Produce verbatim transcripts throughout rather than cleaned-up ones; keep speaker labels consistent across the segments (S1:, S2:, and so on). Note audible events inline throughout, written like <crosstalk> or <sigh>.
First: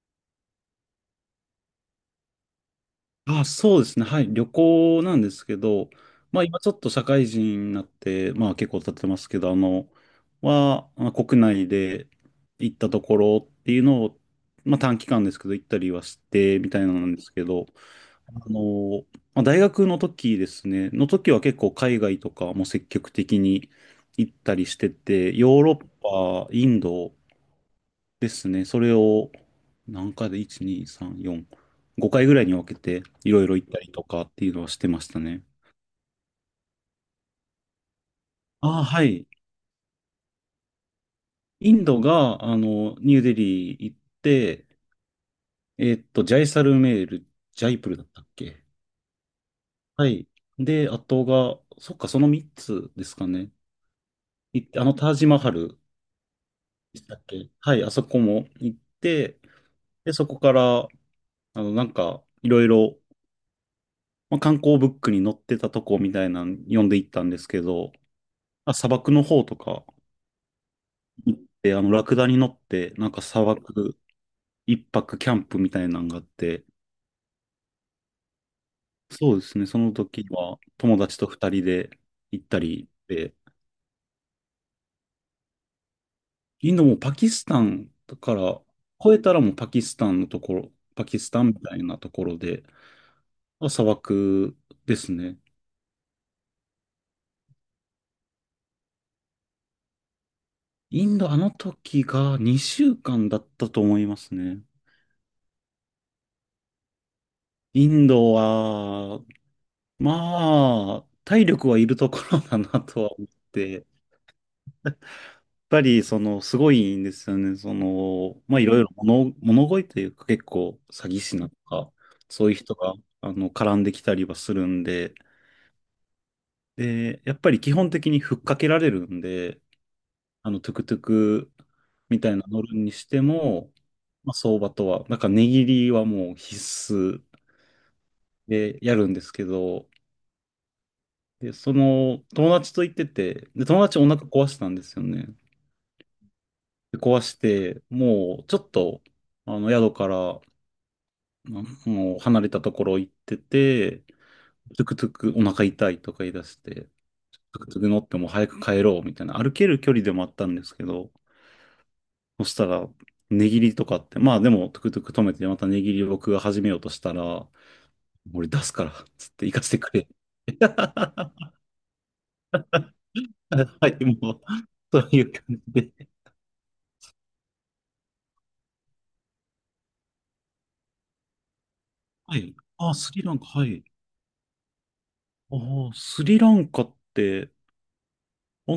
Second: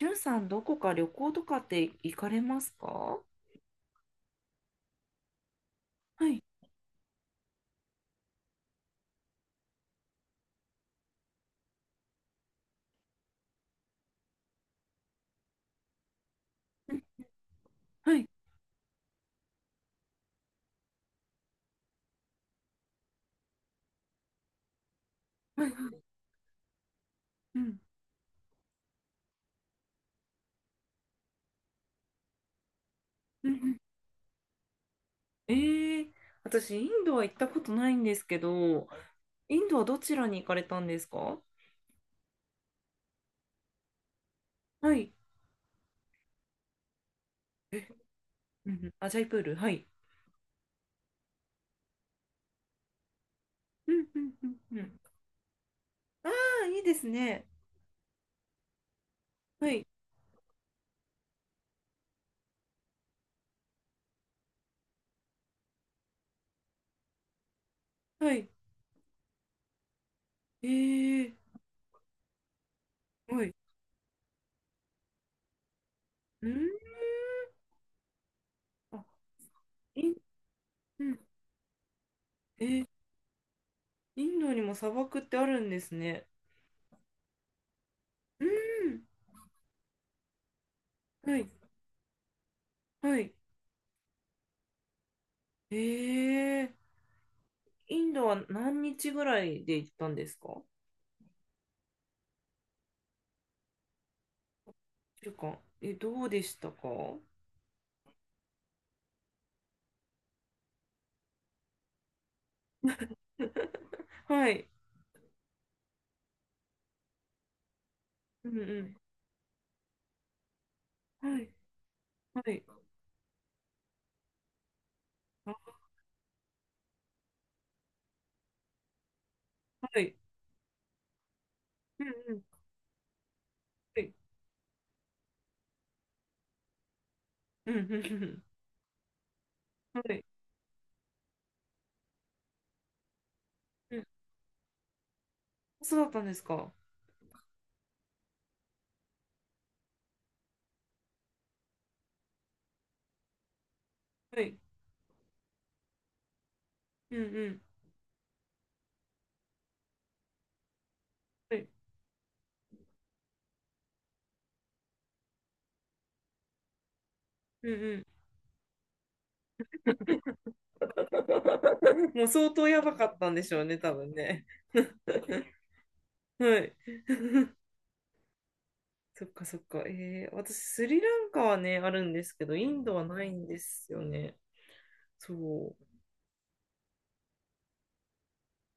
S1: りゅうさん、どこか旅行とかって行かれますか？は
S2: あ、そうですね。はい。旅行なんですけど、
S1: い、
S2: まあ今ちょっと社会人になって、まあ結構経ってますけど、あの、は、まあ国内で行ったところっていうのを、まあ短期間ですけど行ったりはして、みたいなのなんですけど、
S1: はい、
S2: あの、まあ、大学の時ですね、の時は結構海外とかも積極的に行ったりしてて、ヨー
S1: はい、
S2: ロ
S1: は
S2: ッ
S1: い。
S2: パ、インド
S1: うん、
S2: ですね。それを、何回で、いち、に、さん、よん、ごかいぐらいに分けて、いろい
S1: うん、う
S2: ろ行っ
S1: ん。
S2: たりとかっていうのはしてましたね。
S1: ええ。私、インドは行ったことないんですけ
S2: ああ、
S1: ど、
S2: はい。
S1: インドはどちらに行かれたんですか？
S2: インドが、あの、ニューデリー行って、
S1: はい、
S2: えーっと、ジャイサルメール、ジャイ
S1: え、
S2: プルだったっけ。
S1: うんうん、アジャイプール、はい。
S2: はい。で、あとが、そっか、そのみっつですかね。
S1: うん、うん、うん、
S2: 行って、
S1: う
S2: あの、
S1: ん。
S2: タージマハル
S1: ああ、いいで
S2: で
S1: す
S2: したっ
S1: ね。
S2: け。はい、あそこも行って、
S1: はい、
S2: で、そこから、あの、なんか、いろいろ、まあ、観光ブックに載ってたとこみたいなの読んでいったんですけど、
S1: はい。
S2: あ、砂漠の方とか
S1: え
S2: 行っ
S1: え。
S2: て、あの、ラクダに乗って、なんか
S1: は
S2: 砂
S1: い、
S2: 漠いっぱくキャンプみたいなのがあっ
S1: うん、
S2: て、
S1: あ、
S2: そうですね、その
S1: イン、
S2: 時は友
S1: う
S2: 達
S1: ん、
S2: とふたりで行った
S1: えー
S2: りで、
S1: インドにも砂漠ってあるんですね。
S2: インドもパキスタンだか
S1: う
S2: ら、
S1: ん、
S2: 越えたらもうパキスタンのところ、パキス
S1: は
S2: タン
S1: い、
S2: みたいなところで、
S1: はい。
S2: 砂漠ですね。
S1: ええ。インドは何日ぐらいで行ったんですか？
S2: インド、あの時がにしゅうかんだったと思いますね。
S1: 一週間。え、どうでしたか？
S2: インドは、まあ、体力はいるところだなとは思って、
S1: はい。
S2: ぱり、その、すごいんですよね。その、
S1: うん
S2: まあ、
S1: う
S2: いろいろ
S1: ん。
S2: 物、物乞いというか、結構、詐欺師
S1: は
S2: なん
S1: い。
S2: とか、
S1: は
S2: そういう
S1: い。
S2: 人が、あの、絡んできたりはするんで、
S1: あ、
S2: で、やっぱり基本的にふっかけられるんで、
S1: はい。
S2: あの、トゥクトゥク
S1: うん
S2: みた
S1: う
S2: い
S1: ん。
S2: な乗るにしても、
S1: はい。
S2: まあ、相場とは、なんか、値切りはもう必須
S1: うんうんうん。
S2: でやるんですけど、
S1: はい。
S2: で、その、友達と行ってて、で、友
S1: う
S2: 達お
S1: ん。
S2: 腹壊したんですよね。
S1: そうだったんですか？
S2: で壊して、もう、ちょっと、あの、宿からまあもう離れたところ行ってて、
S1: はい。
S2: トゥクトゥクお腹痛いとか言い出して、
S1: うんう
S2: トゥ
S1: ん。
S2: クトゥク乗ってもう早く帰ろうみたいな、歩ける距離でもあったんですけど、
S1: はい。
S2: そしたら、値切りとかって、まあでもトゥクトゥク止めてまた値切りを僕が始めようとしたら、
S1: うんうん。
S2: 俺出すから、つって行かせてくれ。<laughs>
S1: <laughs> もう相当やばかったんでしょうね、
S2: は
S1: 多
S2: い、
S1: 分
S2: もう、
S1: ね。
S2: そういう感
S1: <laughs>
S2: じで。
S1: はい。<laughs> そっかそっか。えー、私、スリランカはね、あるんです
S2: は
S1: け
S2: い。
S1: ど、インド
S2: あ、
S1: は
S2: ス
S1: な
S2: リ
S1: い
S2: ランカ、
S1: んで
S2: はい。
S1: すよね。
S2: あ
S1: そう。
S2: あ、スリランカって、あ、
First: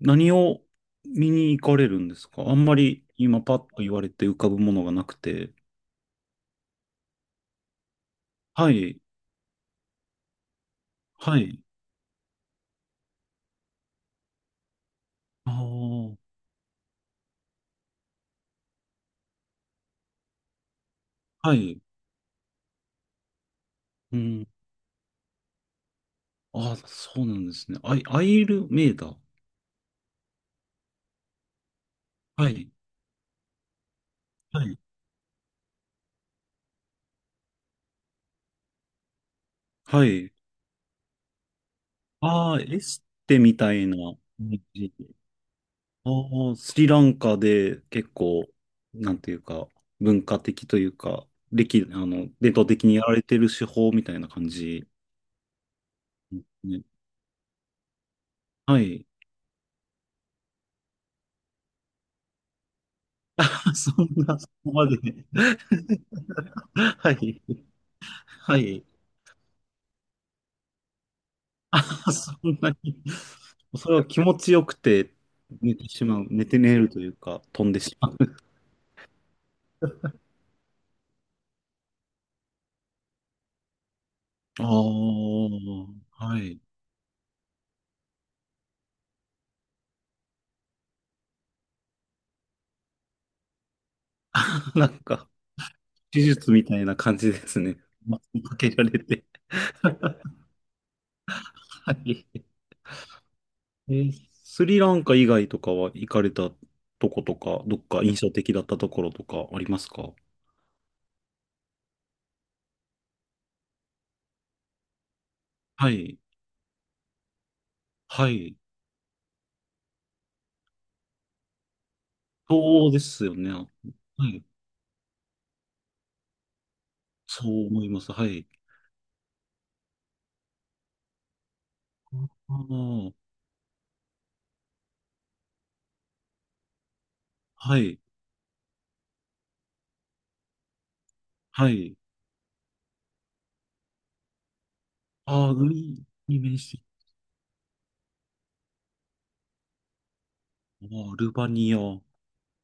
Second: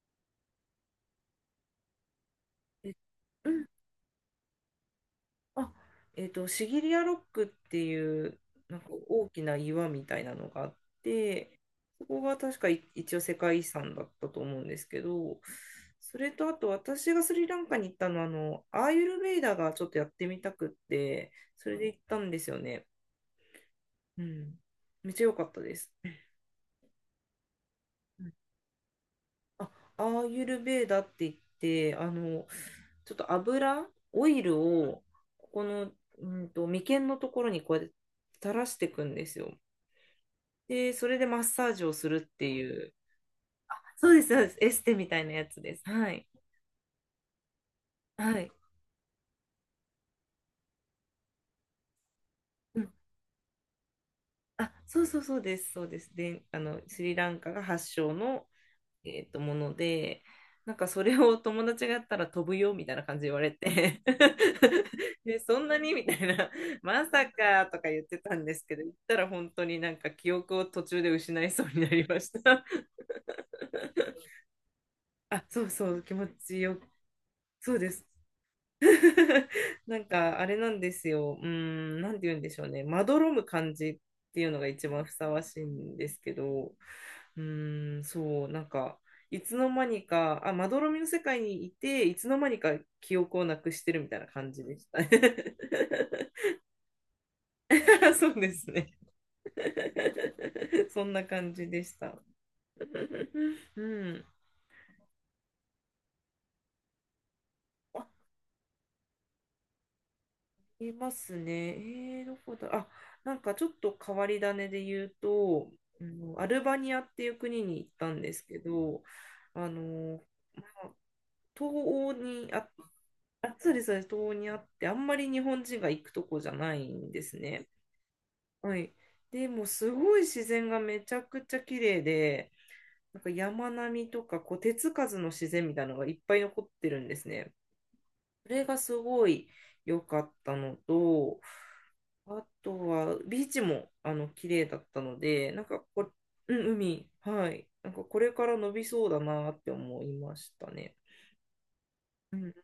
S2: 何を見に行かれるんですか？あんま
S1: え、
S2: り今パッと言われて浮かぶものがなくて。
S1: あ、えっと、シギリアロックっていう、
S2: は
S1: なんか
S2: い、
S1: 大きな岩みたいなのがあっ
S2: は
S1: て、
S2: い。
S1: そこが確かい一応世界遺産だったと思うんですけど、
S2: あ
S1: それ
S2: あ、
S1: とあと私がスリランカに行ったのは、あの、アーユルヴェイダがちょっとやってみたくって、
S2: は
S1: それ
S2: い。
S1: で行ったんですよね。
S2: う
S1: う
S2: ん。
S1: ん。めっちゃ良かったです。
S2: ああ、そうなんですね。アイ、アイルメイダー。
S1: あ、アーユルベーダって言って、あの、
S2: はい、
S1: ちょっと油、オイル
S2: はい、
S1: を、ここの、うんと、眉間のところにこうやって垂らしていくんですよ。
S2: はい。
S1: で、それでマッサージをするって
S2: ああ、
S1: い
S2: エ
S1: う、
S2: ステみたいな
S1: そうです、そうです、
S2: 感
S1: エス
S2: じ。
S1: テみたいなやつです。は
S2: あ
S1: い。
S2: あ、スリランカで結
S1: は
S2: 構、
S1: い。
S2: なんていうか、文化的というか、歴、あの、伝統
S1: う
S2: 的
S1: ん。
S2: にやられてる手法みたいな感
S1: あ、
S2: じ
S1: そうそうそうです、そうです。
S2: で
S1: で、あ
S2: す
S1: の、
S2: ね。
S1: スリランカが発祥の、
S2: はい。
S1: えっと、もので、なんかそれを友達がやったら飛ぶよみたいな感じで言われ
S2: <laughs> そ
S1: て
S2: んな、そこ
S1: <laughs>
S2: まで。
S1: で、そんなにみたいな、ま
S2: は
S1: さ
S2: い。
S1: かとか言ってたんで
S2: は
S1: すけど、
S2: い。
S1: 言ったら本当になんか記憶を途中で失いそうに
S2: あ、
S1: なりまし
S2: そん
S1: た。
S2: な
S1: <laughs>
S2: に。それは気持ちよくて
S1: あ、そう
S2: 寝て
S1: そう、
S2: し
S1: 気
S2: ま
S1: 持
S2: う。寝て
S1: ち
S2: 寝
S1: よ、
S2: るというか、飛ん
S1: そう
S2: で
S1: で
S2: し
S1: す。
S2: まう。
S1: <laughs> なんかあれなんですよ。うーん、なんて言うんでしょうね。まどろむ感じっていうの
S2: あ
S1: が一番ふさわしいんです
S2: あ、
S1: け
S2: はい。
S1: ど、うーん、そう、なんか、いつの間にか、あ、まどろみの世界にいて、いつの間にか記憶をなくしてるみたいな感じでし
S2: な
S1: た。
S2: んか、手術みたいな感じですね。
S1: <laughs>
S2: ま
S1: そうで
S2: か
S1: す
S2: けら
S1: ね。
S2: れて。<laughs> は
S1: <laughs> そんな感じでした。
S2: い。
S1: <laughs> う
S2: えー、
S1: ん。
S2: スリランカ以外とかは行かれたとことか、どっか印象的だったところとかありますか？
S1: いますね。えー、どこだ、あ、なんかちょっと変わり種で言うと、
S2: は
S1: あ
S2: い。
S1: のアルバニアっていう国に行ったん
S2: は
S1: です
S2: い。
S1: けど、あの、まあ、東欧にあ、
S2: そうですよね。
S1: あ、
S2: は
S1: そうです、そうです、東欧
S2: い。
S1: にあって、あんまり日本人が行くとこじゃないんです
S2: そう
S1: ね。
S2: 思います。はい。
S1: はい。でもうすごい自然がめちゃくちゃ綺麗で、
S2: あ
S1: なんか
S2: あ、
S1: 山並みとかこう手つかずの自然みたいなのがいっぱい残ってるんですね。
S2: はい、
S1: それがすごい良かったのと、
S2: はい。
S1: あとは、ビーチも、あの、綺麗だったの
S2: ああ、
S1: で、なんか
S2: 海
S1: こ、
S2: に面
S1: うん、
S2: して、
S1: 海、はい。なんか、これから伸びそうだなって思いました
S2: あ
S1: ね。
S2: あ、アルバニア。ど
S1: うん。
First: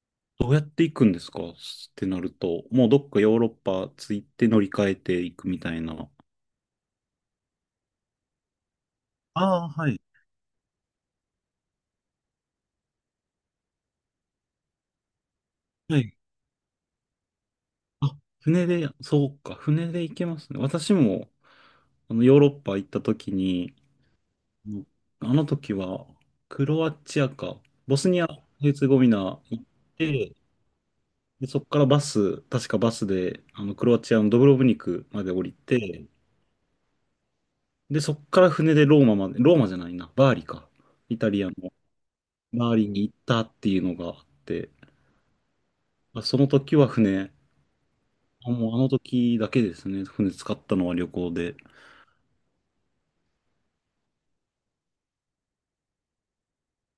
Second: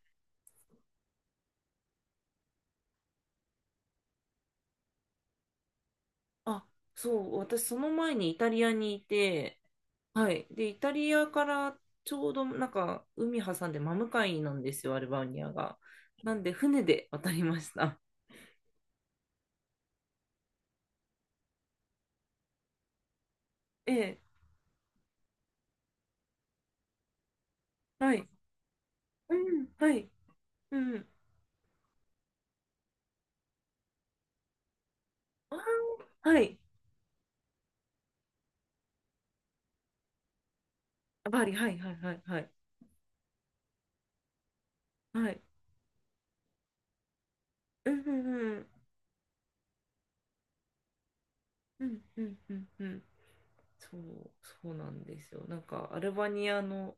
S2: うやって行くんですかってなると、もうどっかヨーロッパ着いて乗り換えていくみたいな。
S1: あ、そう、私、その前にイタリアにい
S2: あ
S1: て、
S2: あ、はい、
S1: はい。で、イタリアからちょうど、なんか、海挟んで真向かいなんですよ、アルバニアが。
S2: はい。
S1: なんで、船で渡りました。
S2: あ、船で、そうか、船で行けますね。私も、あの、ヨーロッパ行った時に、
S1: ええ、
S2: うん、あの時は、クロアチアか、ボス
S1: は
S2: ニ
S1: い。
S2: ア、ヘルツェゴビ
S1: う
S2: ナ行っ
S1: ん、はい。
S2: て、
S1: うん。
S2: で、そこからバス、確かバスで、あの、クロアチアのドブロブニクまで降り
S1: あ
S2: て、
S1: ーはい。
S2: で、そっから船でローマまで、ローマじゃないな、バーリか。イタ
S1: バ
S2: リア
S1: リ、
S2: の
S1: はい、はい、はい、はい。
S2: バーリに行ったっていうのがあって、
S1: はい。
S2: まあその時は船、
S1: うん、うん、
S2: あ、
S1: うん。
S2: もうあの時だけですね、船使ったのは旅行で。
S1: うん、うん、うん、うん。そう、そうなんですよ。なんかアルバニアの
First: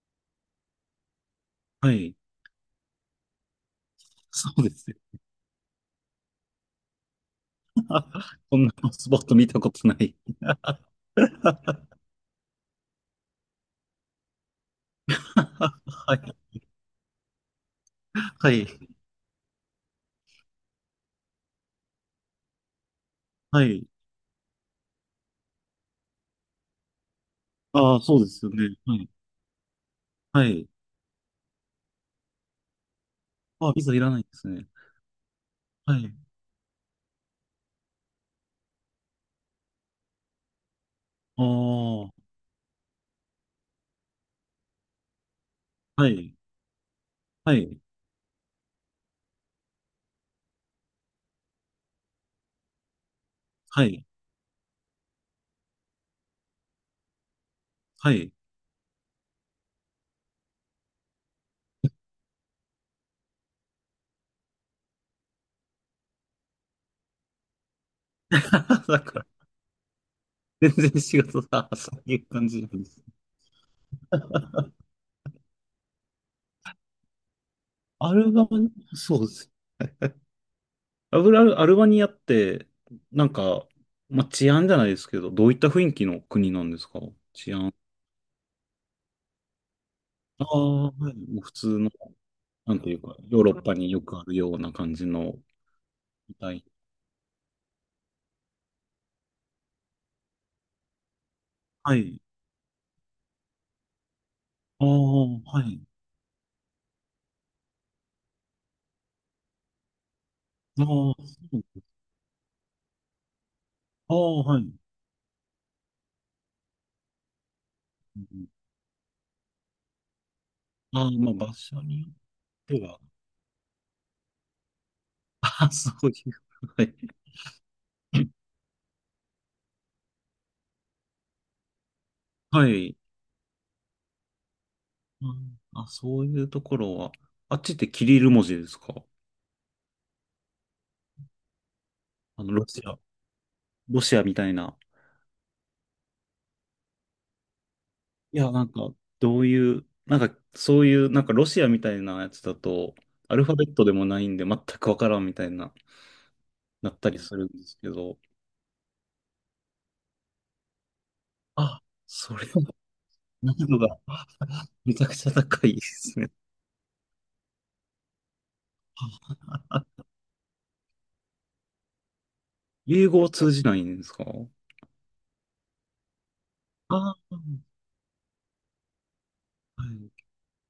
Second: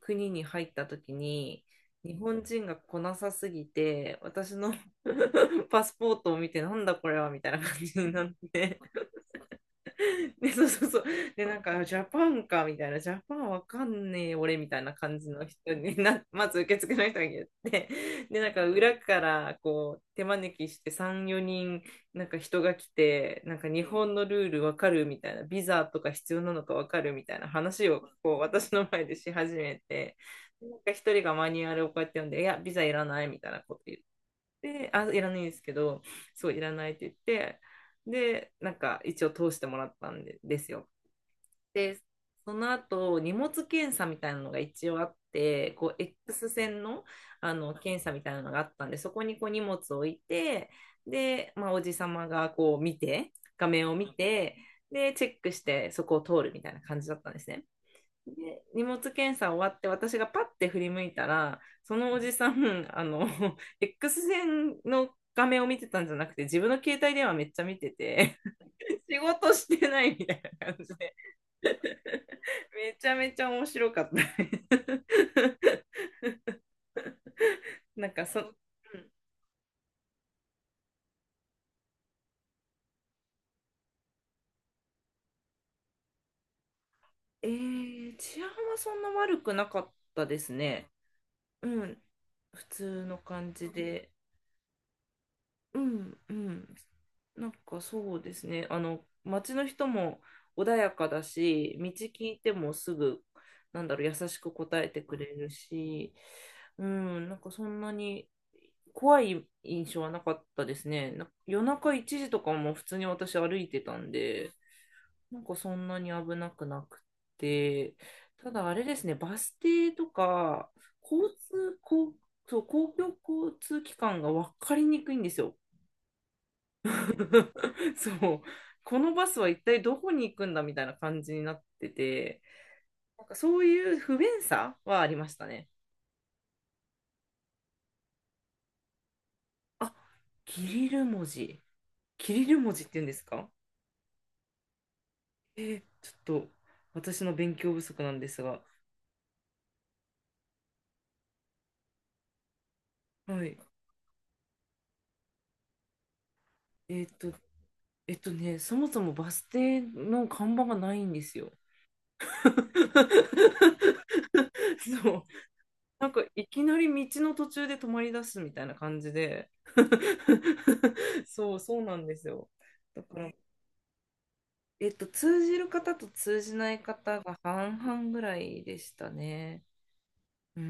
S1: 国に入った時に
S2: は
S1: 日
S2: い。
S1: 本人が来なさすぎて
S2: そ
S1: 私
S2: うで
S1: の
S2: すね。
S1: <laughs> パスポートを見てなんだこれはみたいな感じになっ
S2: <laughs> こんな
S1: て
S2: スポット見たことない。
S1: <laughs> でそうそうそう。で、なんか、<laughs> ジャパンか、みたいな、ジャパンわかんねえ、俺、みたいな感じの人
S2: <laughs>
S1: に
S2: は
S1: な、ま
S2: い。
S1: ず受付の人が言って、<laughs> で、な
S2: は
S1: んか、
S2: い。
S1: 裏から、こう、手招きして、さん、よにん、なんか人が来て、なん
S2: は
S1: か、日
S2: い。
S1: 本のルールわかるみたいな、ビザとか必要なのかわかるみたいな話
S2: あ
S1: を、
S2: あ、そうで
S1: こう、
S2: すよ
S1: 私
S2: ね。
S1: の
S2: は
S1: 前
S2: い。
S1: でし始めて、
S2: はい。
S1: なんか、一人がマニュアルをこうやって読んで、いや、ビザいらない、みたいな
S2: あ、
S1: こと
S2: ビザ
S1: 言っ
S2: いらないですね。
S1: で、あ、いらないんですけ
S2: は
S1: ど、
S2: い。
S1: そう、いらないって言って、で、なんか一応通してもらったんで、ですよ。
S2: あ
S1: で、
S2: あ、
S1: その後、荷物検査みたいなのが一応あって、こう、
S2: はい。
S1: X 線の、
S2: は
S1: あの、
S2: い。
S1: 検査みたいなのがあったんで、そこにこう荷物を置いて、で、まあ、おじさまがこう見て、画
S2: は
S1: 面を
S2: い。
S1: 見て、で、チェックして、そこを通るみたいな感じだったんですね。
S2: はい。
S1: で荷物検査終わって私がパッて振り向いたらそのおじさんあの <laughs> エックスせんの画面を見てたんじゃなくて自分の携帯電話めっちゃ見てて
S2: <laughs> だ
S1: <laughs> 仕
S2: から、
S1: 事してないみたい
S2: 全
S1: な感じ
S2: 然
S1: で
S2: 仕事が、そういう感じなん
S1: <laughs>
S2: で
S1: め
S2: す。
S1: ちゃめちゃ面白かった <laughs> なん
S2: ア
S1: か
S2: ル
S1: そ、う
S2: バ
S1: ん。
S2: ニ、そうです。アルバアルバニアって、なんか、まあ、治安じゃないですけど、どういった雰囲気の国なんですか？
S1: え
S2: 治安。
S1: ー治安はそんな悪くなかったで
S2: あ
S1: す
S2: あ、
S1: ね。
S2: はい。もう普通
S1: う
S2: の、
S1: ん。普
S2: なんていう
S1: 通
S2: か、
S1: の
S2: ヨーロ
S1: 感
S2: ッ
S1: じ
S2: パによ
S1: で。
S2: くあるような感じの、
S1: うんう
S2: みたい。
S1: ん。なんかそうですね。あの、街の人も穏やかだし、道
S2: はい。
S1: 聞いてもすぐ、なんだろう、優しく答
S2: ああ、
S1: えてくれる
S2: はい。
S1: し、うん、なんかそんなに怖い印象はなかったで
S2: ああ、
S1: すね。
S2: そ
S1: な夜
S2: う、
S1: 中いちじとかも普通に私歩いてたん
S2: ああ、
S1: で、
S2: はい。う
S1: なんかそんなに危なくなくて、た
S2: ん、
S1: だあれですね、バス停とか、
S2: ああ、
S1: 交
S2: まあ、場
S1: 通、
S2: 所によ
S1: 公
S2: っ
S1: そう
S2: て
S1: 公
S2: は、
S1: 共交通機関が分かりにくいんです
S2: <laughs>
S1: よ。
S2: ああ、そういう。はい。
S1: <laughs> そう。このバスは一体どこに行くんだみたいな感じになってて、
S2: はい。
S1: なんかそういう不便さはありま
S2: う
S1: した
S2: ん、
S1: ね。
S2: あ、そういうところは、あっちってキリル文字ですか？
S1: あ、キリル文字。キ
S2: あ
S1: リ
S2: の、
S1: ル
S2: ロ
S1: 文
S2: シ
S1: 字って
S2: ア、
S1: 言うんですか？
S2: ロシアみたいな。
S1: えーちょっと私の勉強不足なんで
S2: い
S1: す
S2: や、
S1: が、
S2: なんか、どういう、なんか、そういう、なんか、ロシアみたいなやつだと、アル
S1: は
S2: ファ
S1: い。
S2: ベットでもないんで、全くわからんみたいな、なっ
S1: え
S2: た
S1: ーっ
S2: り
S1: と、
S2: するんですけ
S1: え
S2: ど、
S1: っとね、そもそもバス停の看板がないんですよ。
S2: あ、それは難易度が
S1: <laughs>
S2: めちゃ
S1: そ
S2: く
S1: う。
S2: ちゃ高いで
S1: なん
S2: す
S1: か
S2: ね。
S1: いきなり道の途中で止まり出すみたいな感じ
S2: あ、
S1: で <laughs> そう、そうなんですよ。だ
S2: 英
S1: か
S2: 語を
S1: ら、
S2: 通じないんですか？
S1: えっと、通じる方と通じない
S2: あ
S1: 方
S2: あ、
S1: が半々ぐらいでしたね。
S2: はい。
S1: うー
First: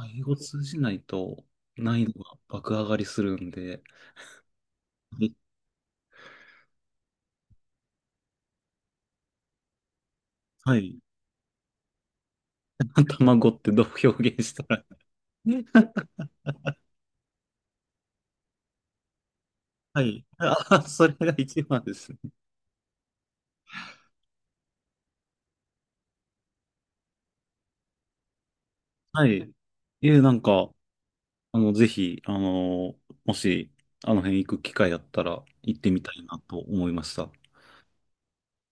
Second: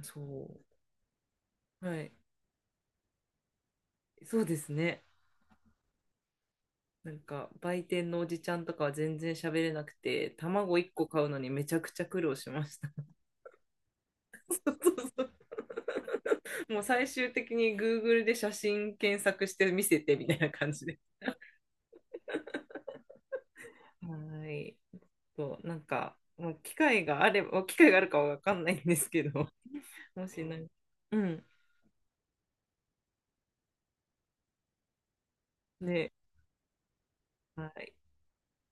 S1: ん、そ
S2: 英語通じないと、
S1: う。は
S2: 難
S1: い。
S2: 易度が爆上がりするんで、
S1: そうですね。
S2: え、
S1: なんか、売店のおじちゃんとかは全然喋れなくて、
S2: は
S1: 卵1
S2: い。
S1: 個買うのにめちゃくちゃ苦労しました。
S2: <laughs> 卵ってどう表現
S1: <laughs>
S2: し
S1: そ
S2: た
S1: う
S2: ら。
S1: そうそう。
S2: <laughs>
S1: もう最終的に グーグル で写真検索して見せ
S2: は
S1: て
S2: い。
S1: みたいな感
S2: あ、
S1: じで、
S2: それが一番ですね。
S1: はい。そう、なんか、もう機会があれば、機会があるかはわかんないんですけ
S2: は
S1: ど、
S2: い。
S1: <laughs>
S2: え、
S1: も
S2: なん
S1: しなんか、
S2: か、
S1: うん。
S2: あの、ぜひ、あの、もし、あの辺行く機会あったら行ってみ
S1: ね、
S2: たいなと思いました。
S1: はい。